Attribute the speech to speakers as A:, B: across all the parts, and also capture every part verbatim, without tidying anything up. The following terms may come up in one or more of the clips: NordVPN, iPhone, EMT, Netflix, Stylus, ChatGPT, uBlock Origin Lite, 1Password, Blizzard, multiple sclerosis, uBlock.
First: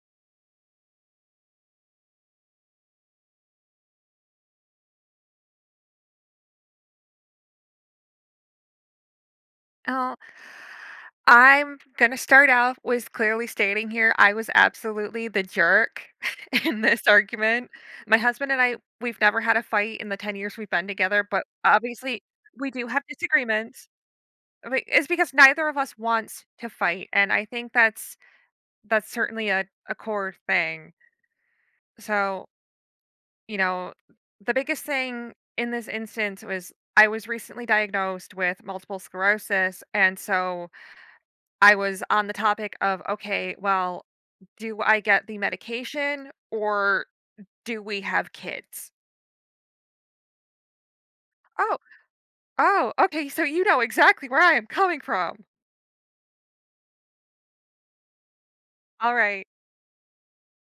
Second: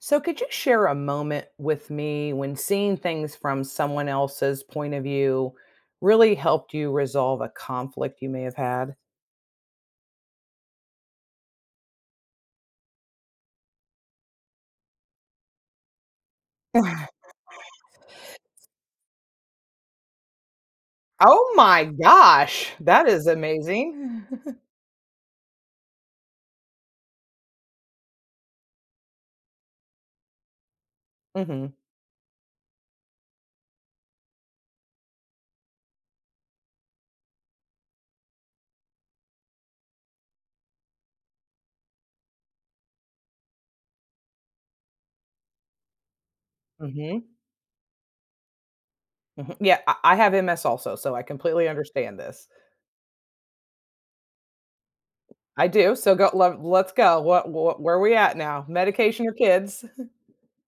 A: So, could you share a moment with me when seeing things from someone else's point of view really helped you resolve a conflict you may have had?
B: Oh, I'm gonna start out with clearly stating here I was absolutely the jerk in this argument. My husband and I, we've never had a fight in the ten years we've been together, but
A: Oh my
B: obviously we
A: gosh,
B: do have
A: that is
B: disagreements.
A: amazing.
B: but it's because neither of us wants to fight, and I think that's that's certainly a, a core thing.
A: Mhm,
B: So, you know, the biggest thing in this instance was I was recently diagnosed with multiple sclerosis, and so I was on the topic of, okay, well, do I get the medication or
A: mhm,
B: do we have kids?
A: mhm. Yeah, I, I have M S also, so I completely
B: Oh,
A: understand this.
B: oh, okay. So you know exactly where I am coming from.
A: I do. So go. Let, let's go. What, what? Where are we at now?
B: All
A: Medication or
B: right.
A: kids?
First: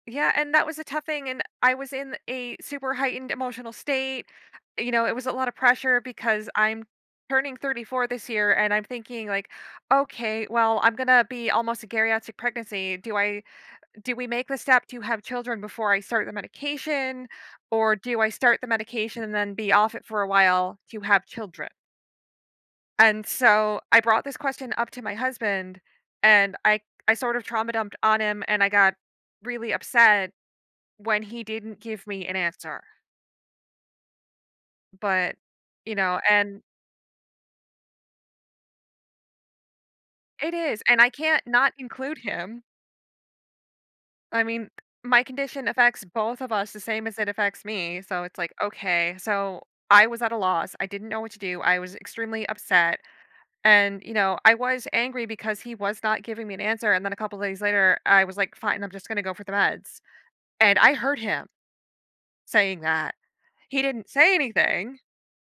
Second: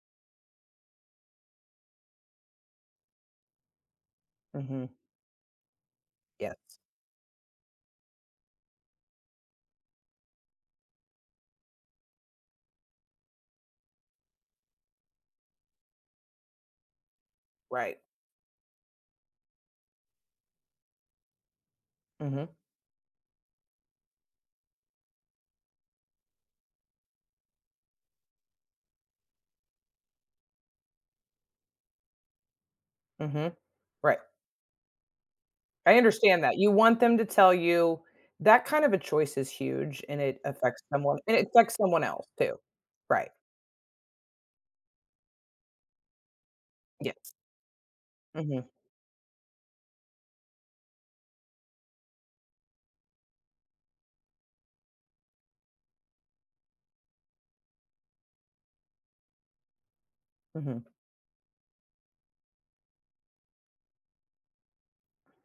B: Yeah. And that was a tough thing. And I was in a super heightened emotional state.
A: Hmm.
B: You know, it was a lot of pressure because
A: Yes.
B: I'm turning thirty-four this year and I'm thinking, like, okay, well, I'm going to be almost a geriatric pregnancy. Do I do we make the step to have children before I start the medication, or
A: Right.
B: do I start the medication and then be off it for a while to have children?
A: Hmm.
B: And so I brought this question up to my husband, and I I sort of trauma dumped on him, and I got really upset when he didn't give me an answer.
A: Hmm. Right.
B: But you
A: I
B: know,
A: understand that.
B: and
A: You want them to tell you that kind of a choice is huge, and it
B: it is,
A: affects
B: and I
A: someone and
B: can't
A: it
B: not
A: affects someone
B: include
A: else too.
B: him.
A: Right.
B: I mean, my condition affects both of us the same as it
A: Yes.
B: affects me. So it's like,
A: Mhm.
B: okay, so I was at a loss. I didn't know what to do. I was extremely upset. And, you know, I was angry because he was not giving me an answer. And then a couple days later, I was like, fine, I'm just going to go for the meds. And
A: Mhm.
B: I heard him saying that. He didn't say anything.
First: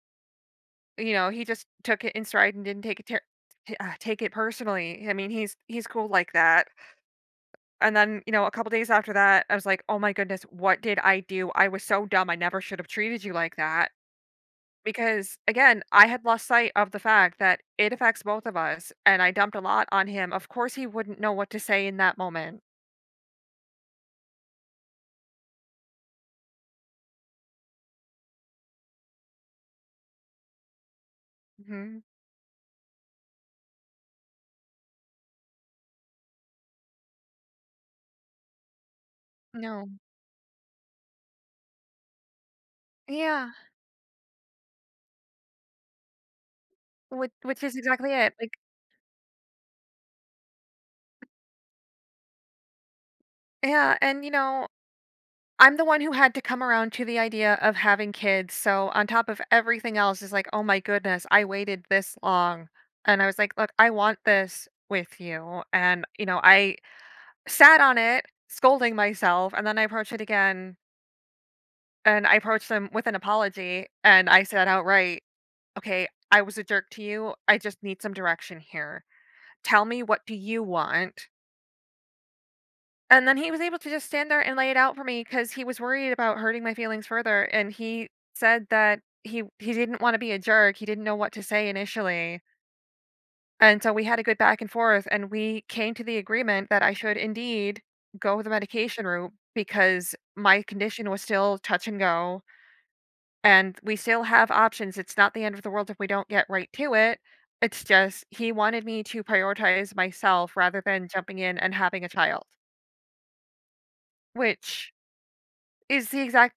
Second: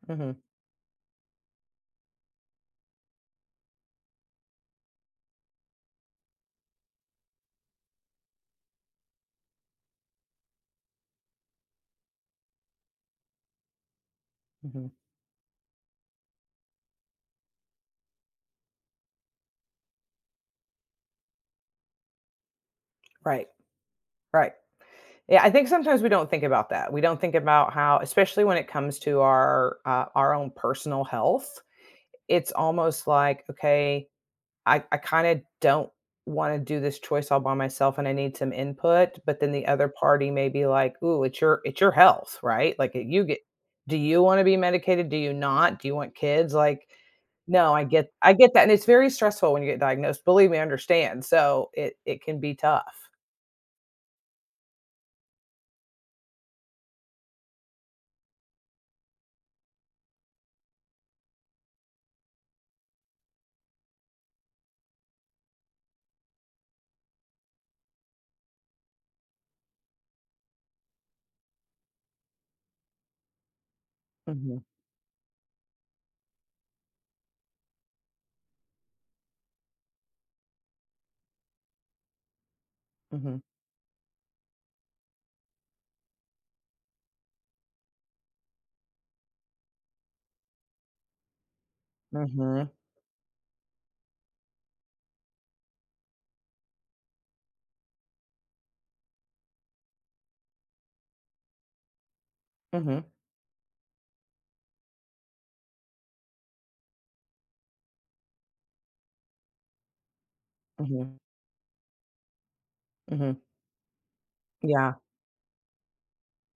A: Mhm.
B: You know, he just took it in stride and didn't take it ter- t- uh, take it personally. I mean, he's he's cool like that. And then, you know, a couple days after that, I was like, "Oh my goodness, what did I do? I was so dumb. I never should have treated you like that."
A: Mhm.
B: Because again, I had lost sight of the fact that it affects both of us, and I dumped a lot on him. Of course, he wouldn't know what to say in that moment.
A: Right, right. Yeah, I think sometimes we don't think about that. We don't think about how especially when it comes to our, uh, our own personal health,
B: Mhm.
A: it's almost like, "Okay." I I kinda don't wanna do this choice all by myself and I need some input, but then the other
B: No.
A: party may be like, "Ooh, it's your it's your health, right? Like, you get
B: Yeah.
A: do you wanna be medicated? Do you not? Do you want kids?" Like,
B: Which which
A: no,
B: is
A: I
B: exactly
A: get
B: it.
A: I
B: Like,
A: get that, and it's very stressful when you get diagnosed. Believe me, I understand. So it it can be tough.
B: yeah, and you know, I'm the one who had to come around to the idea of having kids. So on top of everything else is like, "Oh my goodness, I waited this long." And I was like, "Look, I want this with you." And, you know, I sat on it scolding myself and then I approached it again and I approached them with an apology and I
A: Mhm.
B: said outright, "Okay, I was a jerk to you. I just need some direction here. Tell me, what do you want?" And then
A: Mhm.
B: he was able to just stand there and lay it out for me because he was worried about hurting my feelings further, and he said that he he didn't wanna be a jerk, he didn't know what to say initially,
A: Mhm.
B: and so we had a good back and forth, and we came to the agreement that I should indeed go the medication route because my condition was still touch and go,
A: Mhm.
B: and we still have options, it's not the end of the world if we don't get right to it, it's just he wanted me to prioritize myself rather than
A: Mhm.
B: jumping in and having a child,
A: Mhm.
B: which
A: Yeah,
B: is the exact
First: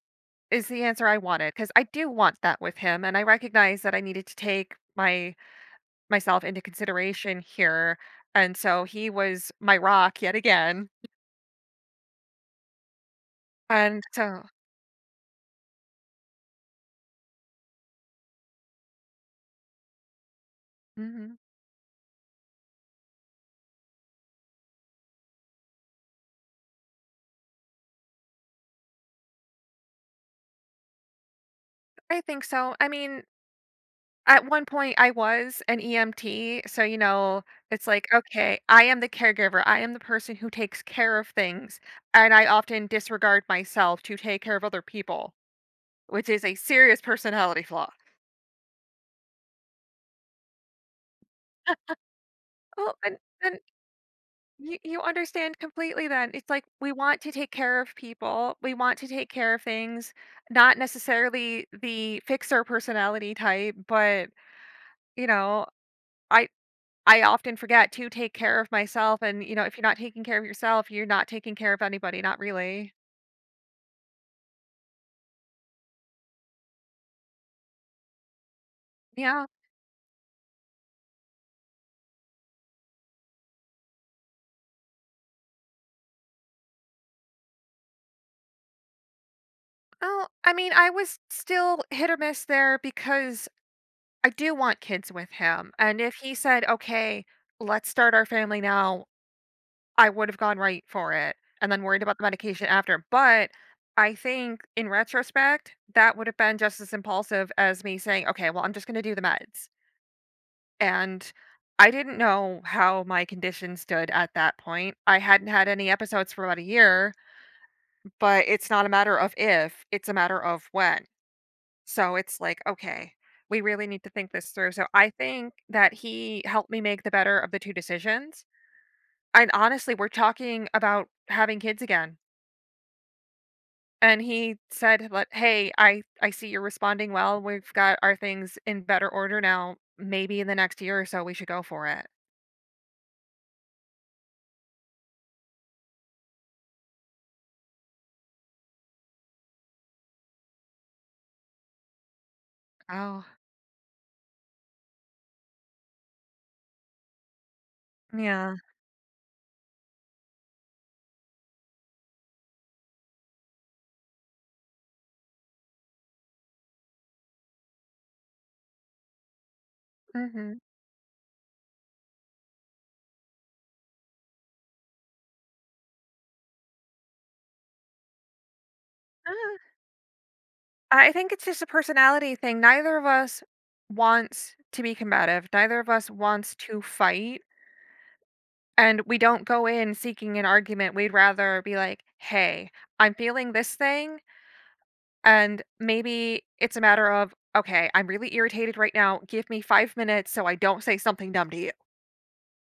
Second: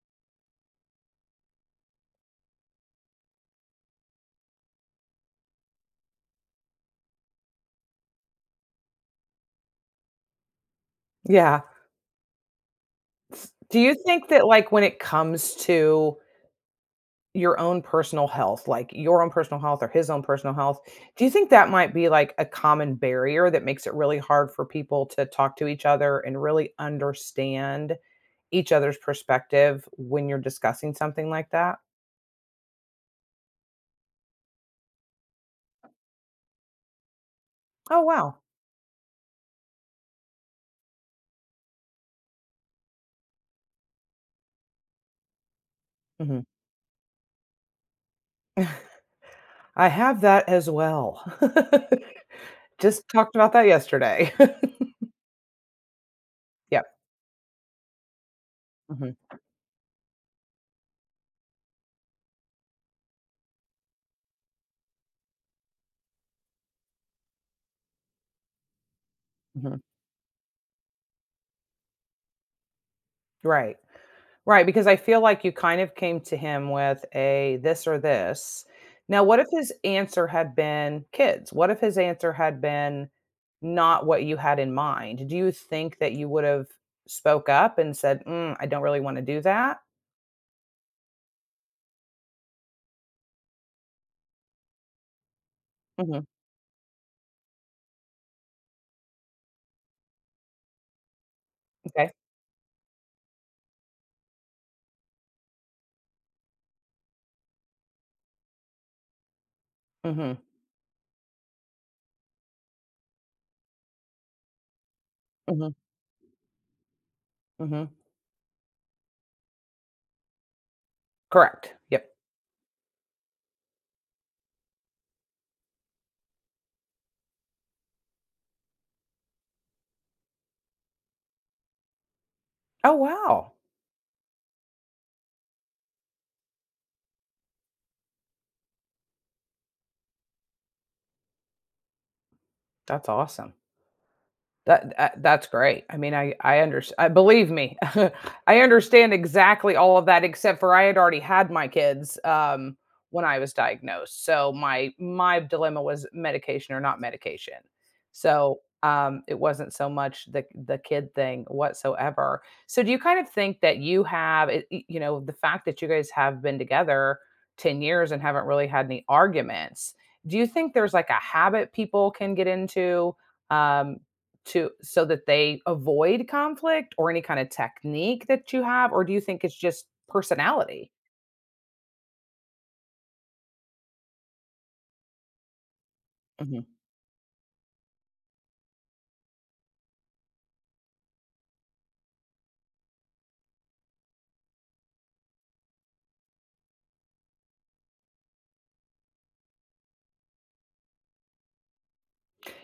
B: is the answer I wanted because I do want that with him, and I recognize that I needed to take my myself into consideration here, and so he was my rock yet again,
A: yeah. S Do you
B: and
A: think
B: so
A: that, like, when it comes to your own personal health, like your own personal health or his own personal health, do you
B: Mhm.
A: think that might be, like, a common barrier that makes it really hard for people to talk to each other and really understand each other's perspective when you're discussing something like that?
B: I think so. I mean, at one point, I was an E M T, so, you know, it's
A: Oh,
B: like,
A: wow.
B: "Okay, I am the caregiver, I am the person who takes care of things, and I often disregard myself to take care of other people," which is
A: Mhm.
B: a serious personality flaw.
A: I have that as well.
B: Oh,
A: Just
B: and
A: talked about
B: and
A: that yesterday.
B: you you understand completely then. It's like
A: Yep.
B: we want to take care of people. We want to take
A: Mhm,
B: care of things, not necessarily the fixer personality type, but you know, I I often forget to take care of myself, and you know, if
A: mhm.
B: you're not taking care of yourself, you're not taking care of anybody, not really.
A: Right. Right, because I feel like you kind of came to him with a this or this. Now, what
B: Yeah.
A: if his answer had been kids? What if his answer had been not what you had in mind? Do you think that you would have spoke up and said, "Mm, I don't really want to do that"?
B: Oh, I mean, I was still hit or miss there because I do want kids with him. And if
A: Mhm,
B: he said, "Okay, let's start our family now." I would have gone right for it and then worried
A: okay.
B: about the medication after. But I think in retrospect, that would have been just as impulsive as me saying, okay, well, I'm just going to do the meds.
A: Mhm,
B: And I didn't know how my condition stood at that point. I hadn't had
A: mhm,
B: any episodes for about a year,
A: mhm.
B: but it's not a matter of if, it's a matter of when.
A: Correct. Yep.
B: So it's like, okay, we really need to think this through. So I think that he helped me make the better of the two decisions. And honestly, we're talking about having kids again.
A: Oh, wow.
B: And he said, "But hey, I I see you're responding well. We've got our things in better order now. Maybe in the next year or so, we should go for it."
A: That's awesome. That that that's great. I mean, I I understand. I believe me, I understand exactly all of that except for I had already had my kids, um,
B: Oh,
A: when I was diagnosed. So my my dilemma was medication or not medication.
B: yeah.
A: So, um, it wasn't so much the the kid thing whatsoever. So do you kind of think that you have it, y- you know, the fact that you guys have been together ten years and haven't really had any arguments, do you
B: Hmm.
A: think there's like a habit people can get into? Um, to so that they avoid conflict or any kind of technique that you have, or do you think it's just personality?
B: I think it's just a personality thing. Neither of us wants to be combative. Neither of us wants
A: Mhm.
B: to fight, and we don't go in seeking an argument. We'd rather be like, "Hey, I'm feeling this thing, and maybe it's a matter of." Okay, I'm really irritated right now. Give me five minutes so I don't say something dumb to you.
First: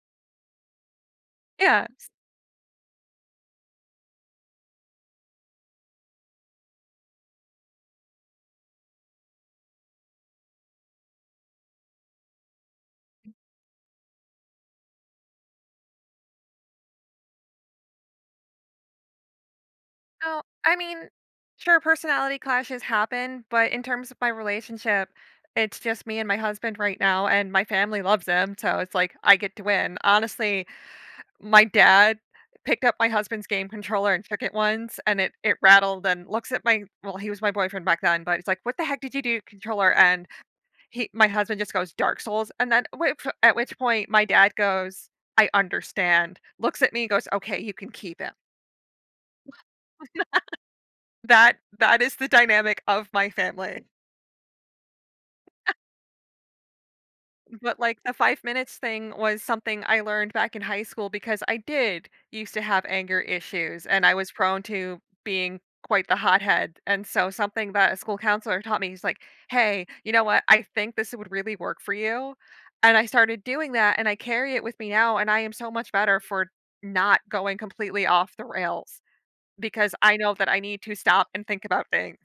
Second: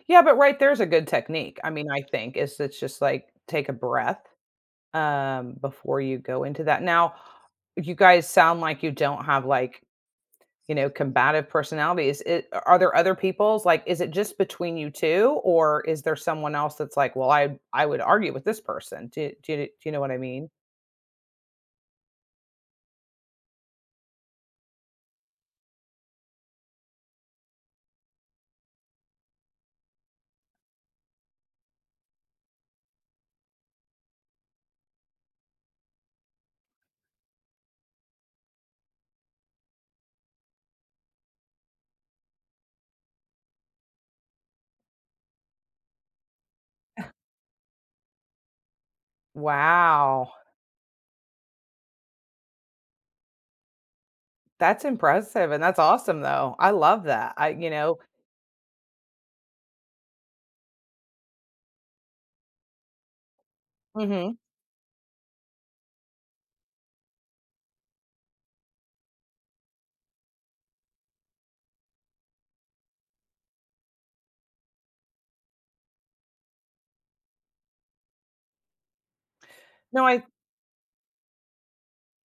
A: Yeah, but right there's a good technique. I
B: Yeah.
A: mean, I think is it's just like take a breath um before you go into that. Now, you guys sound like you don't have like, you know, combative personalities. It, are there other people's like is it just between you two or is there someone else that's like, "Well, I I would argue with this person." Do, do, do you know what I
B: No,
A: mean?
B: I mean, sure, personality clashes happen, but in terms of my relationship, it's just me and my husband right now, and my family loves him. So it's like I get to win. Honestly, my dad picked up my husband's game controller and shook it once and it it rattled and looks at my, well, he was my boyfriend back then, but it's like what the heck did you do controller and he my husband just goes dark souls and then at which at which point my dad goes I understand looks at me goes okay you can keep it.
A: Wow.
B: That that is the dynamic of my family.
A: That's impressive, and that's awesome, though. I love that. I you
B: But, like,
A: know
B: the five minutes thing was something I learned back in high school because I did used to have anger issues, and I was
A: Mhm.
B: prone to being quite the hothead, and so something that a school counselor taught me, he's like, "Hey, you know what? I think this would really work for you." And I started doing that, and I carry it with me now, and I am so much better for not going completely off the rails because
A: No,
B: I
A: I
B: know that I need to stop and think about things.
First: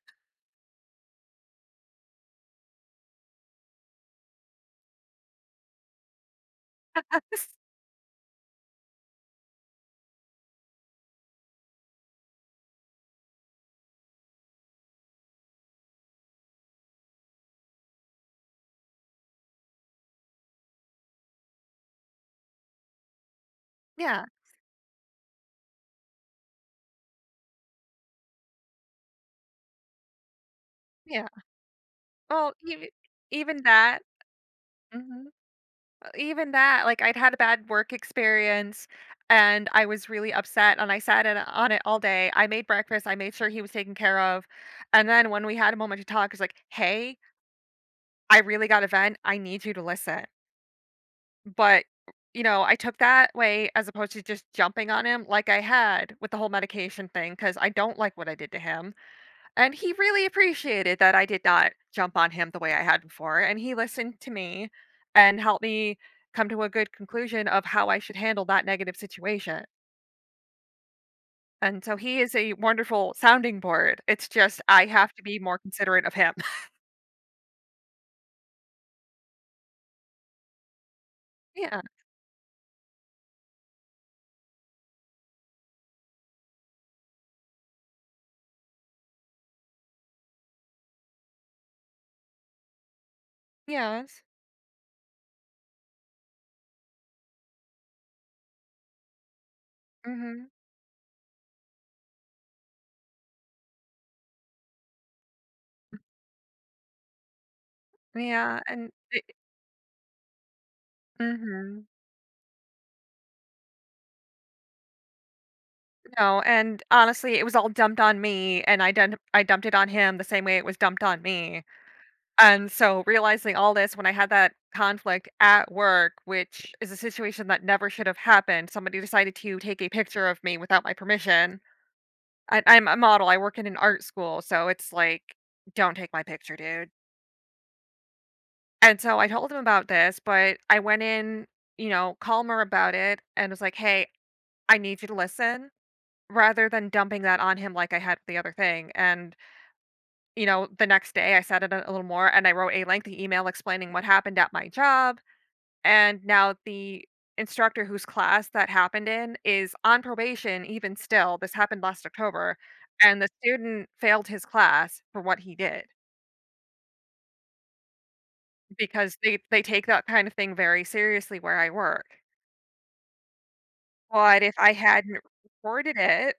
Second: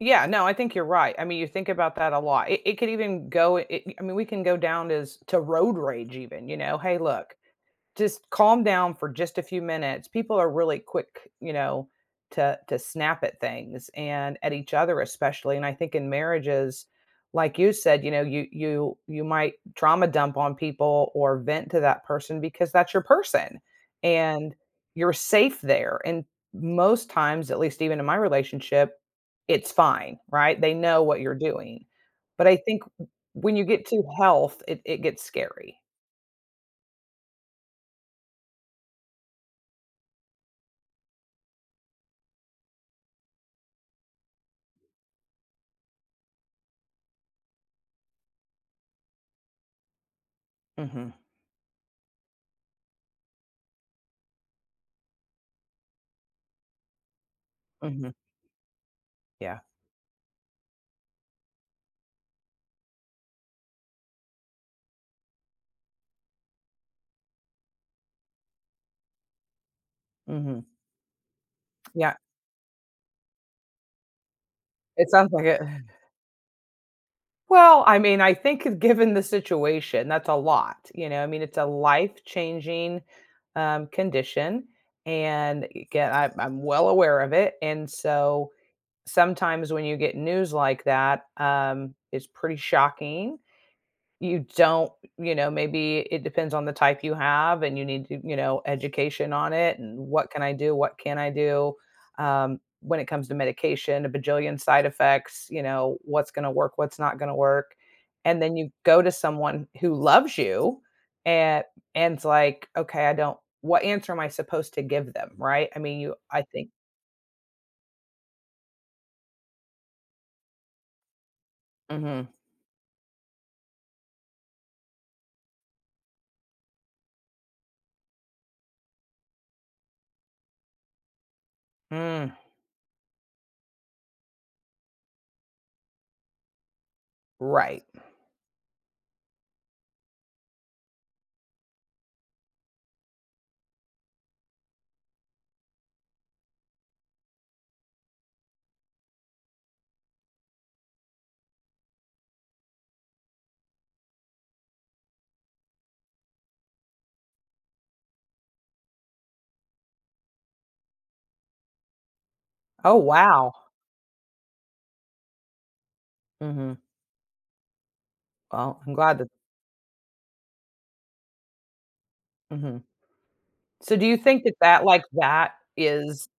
A: yeah, no, I think you're right. I mean, you think about that a lot. It it could even go it I mean, we can go down as to road rage even, you know? "Hey, look, just calm down for just a few minutes." People are really quick, you know, to to snap at things and at each other especially. And I think in marriages, like you said, you know, you you you might trauma dump on people or vent to that person because that's your person
B: Yeah,
A: and you're safe there. And most times, at least even in my relationship, it's fine, right? They know what
B: yeah.
A: you're doing. But
B: Well,
A: I think
B: even
A: when
B: even
A: you get
B: that
A: to health, it, it gets
B: mhm,
A: scary.
B: even that, like, I'd had a bad work experience, and I was really upset, and I sat in on it all day. I made breakfast, I made sure he was taken care of, and then when we had a moment to talk, it's like, "Hey, I really got a vent, I need you to listen."
A: Hmm.
B: But, you know, I took that way as opposed to just jumping on him like I had with the whole medication thing because I don't
A: Hmm.
B: like what I did to him.
A: Yeah.
B: And he really appreciated that I did not jump on him the way I had before, and he listened to me and helped me come to a good conclusion of how I should handle that negative situation.
A: Mhm.
B: And so
A: Yeah,
B: he is a wonderful sounding board. It's just I
A: it
B: have to
A: sounds
B: be
A: like
B: more
A: it.
B: considerate of him.
A: Well, I mean, I think given the situation, that's a lot, you know? I mean, it's a
B: Yeah.
A: life-changing, um, condition, and again, I'm I'm well aware of it, and so sometimes when you get news like that, um, it's pretty shocking.
B: Yes.
A: You don't You know, maybe it depends on the type you have and you need to, you know education on it, and what can
B: Mhm.
A: I do, what can I do, um, when it comes to medication, a bajillion side effects, you know what's going to work, what's not going to work, and then
B: Yeah,
A: you
B: and
A: go to
B: it
A: someone who loves you, and
B: mhm.
A: and it's like, okay, I don't what answer am I supposed to give them, right? I mean, you
B: No,
A: I think.
B: and honestly, it was all dumped on me and I done I dumped it on him the same way it was dumped on me.
A: Hmm.
B: And so realizing all this when I had that conflict at work, which is a situation that never should have happened, somebody decided to take a picture of me without my permission.
A: Mm,
B: I, I'm a model. I work in an art school, so it's like, don't take my picture, dude.
A: right.
B: And so I told him about this, but I went in, you know, calmer about it and was like, hey, I need you to listen rather than dumping that on him like I had the other thing. And, you know, the next day I said it a a little more and I wrote a lengthy email explaining what happened at my job. And now the instructor whose class that happened in is on probation even still. This happened last October,
A: Oh,
B: and the
A: wow.
B: student failed his class for what he did
A: Hmm. Well, I'm
B: because
A: glad that.
B: they they take that kind of thing very seriously where I work.
A: Mhm. So do you
B: But
A: think that
B: if I
A: that like
B: hadn't
A: that
B: reported
A: is
B: it,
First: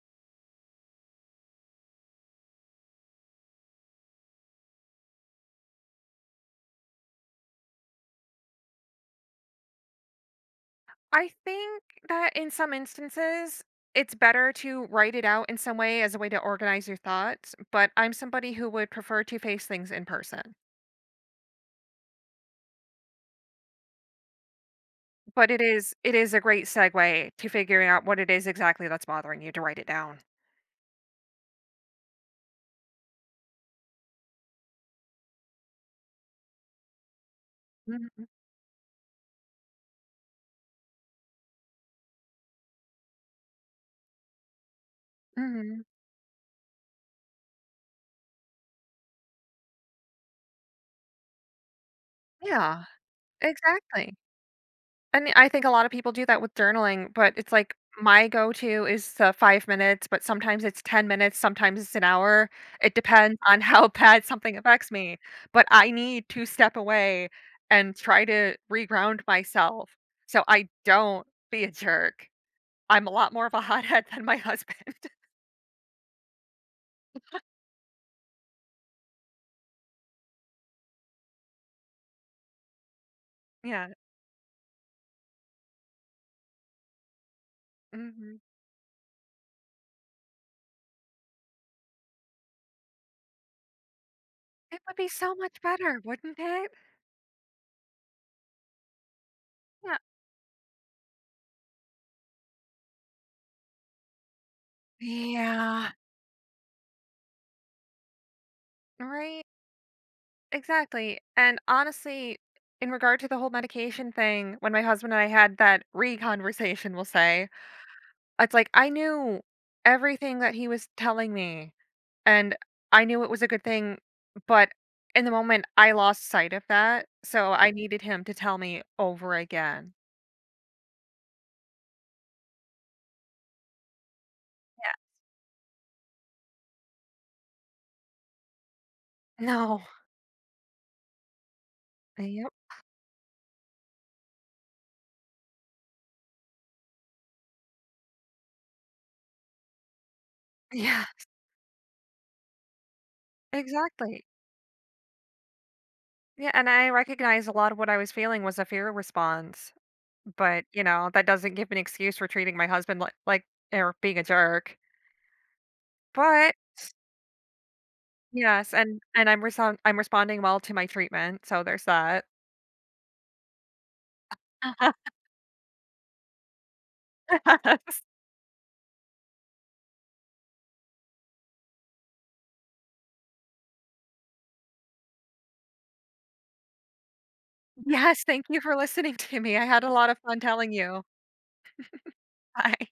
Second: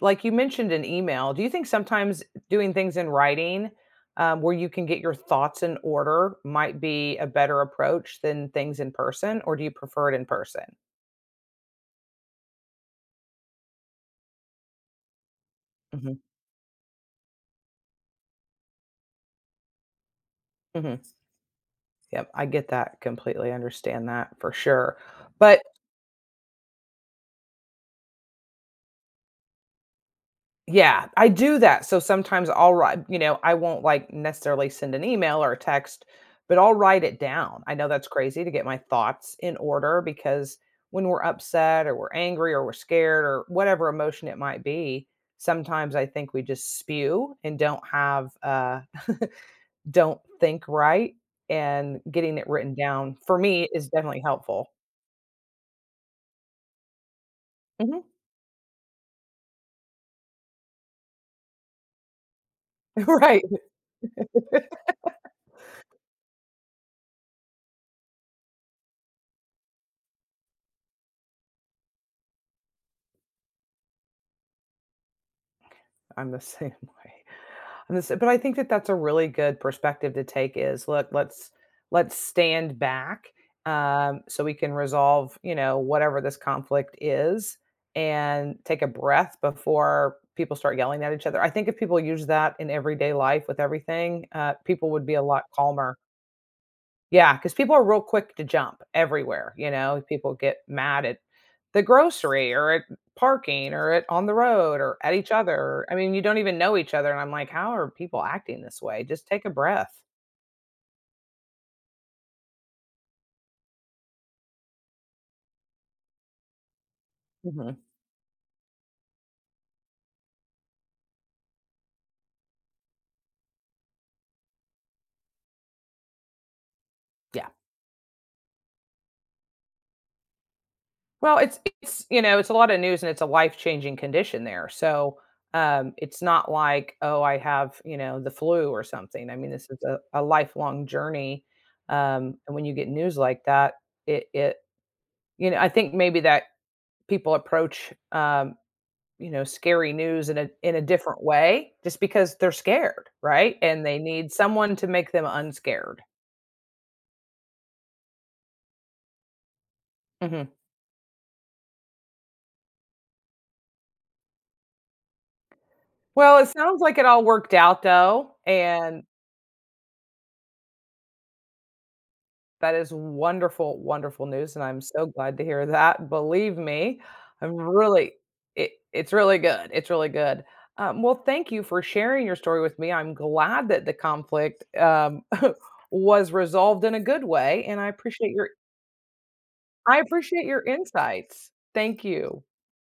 A: like you mentioned in email, do you think sometimes doing things in writing, um, where you can get your thoughts in order might be a better approach than things in person, or do you prefer it in person?
B: I think that in some instances it's better to write it out in some way as
A: Mhm,
B: a way to organize your thoughts, but I'm somebody who would prefer to face things in person.
A: mhm. Yep, I get that completely, understand that for sure,
B: But it
A: but
B: is it is a great segue to figuring out what it is exactly that's bothering you to write it down.
A: yeah, I do that. So sometimes I'll write, you know, I won't like necessarily send an email or a text, but I'll write it down. I know that's
B: Mhm,
A: crazy, to get my thoughts in order, because when we're upset or we're angry or we're scared or whatever emotion it might be,
B: mhm.
A: sometimes I think we just spew and don't have, uh, don't think right. And getting it written
B: Yeah,
A: down for me is
B: exactly.
A: definitely helpful.
B: And I think a lot of people do that with journaling, but it's like
A: Mhm.
B: my go-to is the five minutes, but sometimes it's ten minutes, sometimes it's an hour. It depends
A: Right.
B: on how bad something affects me, but I need to step away and try to reground myself so I don't be a jerk. I'm a lot more of a hothead than my husband.
A: I'm the same way. And this but I think that that's a really good perspective to take is, look, let's let's stand back,
B: Yeah,
A: um, so we can resolve, you know, whatever this conflict is,
B: mhm.
A: and take a breath before people start yelling at each other. I think if people use that in everyday life with everything, uh,
B: It
A: people
B: would
A: would
B: be
A: be a
B: so
A: lot
B: much
A: calmer.
B: better, wouldn't it?
A: Yeah, because people are real quick to jump everywhere, you
B: Yeah.
A: know? People get mad at the grocery or at parking or at on the road or at each other.
B: Yeah,
A: I mean, you don't even know each other, and I'm like, "How are people acting this way? Just
B: right.
A: take a breath."
B: Exactly. And honestly, in regard to the whole medication thing, when my husband and I had that re conversation, we'll say,
A: Mhm,
B: it's like I knew everything that he was telling me and I knew it was a good thing, but in the moment I lost sight of that.
A: yeah.
B: So I needed him to tell me over again.
A: Well, it's it's, you know, it's a lot of news, and it's a life-changing condition there,
B: Yeah.
A: so, um, it's not like, "Oh, I have, you know, the flu or something." I mean, this is
B: No.
A: a a lifelong journey, um,
B: Yep.
A: and when you get news like that, it it you know, I think maybe that people approach, um, you know, scary news in a in a
B: Yeah.
A: different way just because they're scared, right? And they
B: Exactly.
A: need someone to make them unscared.
B: Yeah, and I recognize a lot of what I was feeling was a fear response,
A: Mhm.
B: but, you know, that doesn't give an excuse for treating my husband like like or being a jerk.
A: Well, it
B: But,
A: sounds like it all worked out, though,
B: yes, and
A: and
B: and I'm reson I'm responding well to my treatment, so there's that.
A: that is wonderful, wonderful news, and I'm so glad to hear that. Believe me, I'm
B: Yes.
A: really it, it's really good. It's really good. Um, well, thank you for sharing your story with me. I'm glad that the conflict, um, was resolved in a good way, and I
B: Yes,
A: appreciate
B: thank
A: your
B: you for listening to me. I had a
A: I
B: lot of fun
A: appreciate your
B: telling you.
A: insights. Thank you.
B: Bye.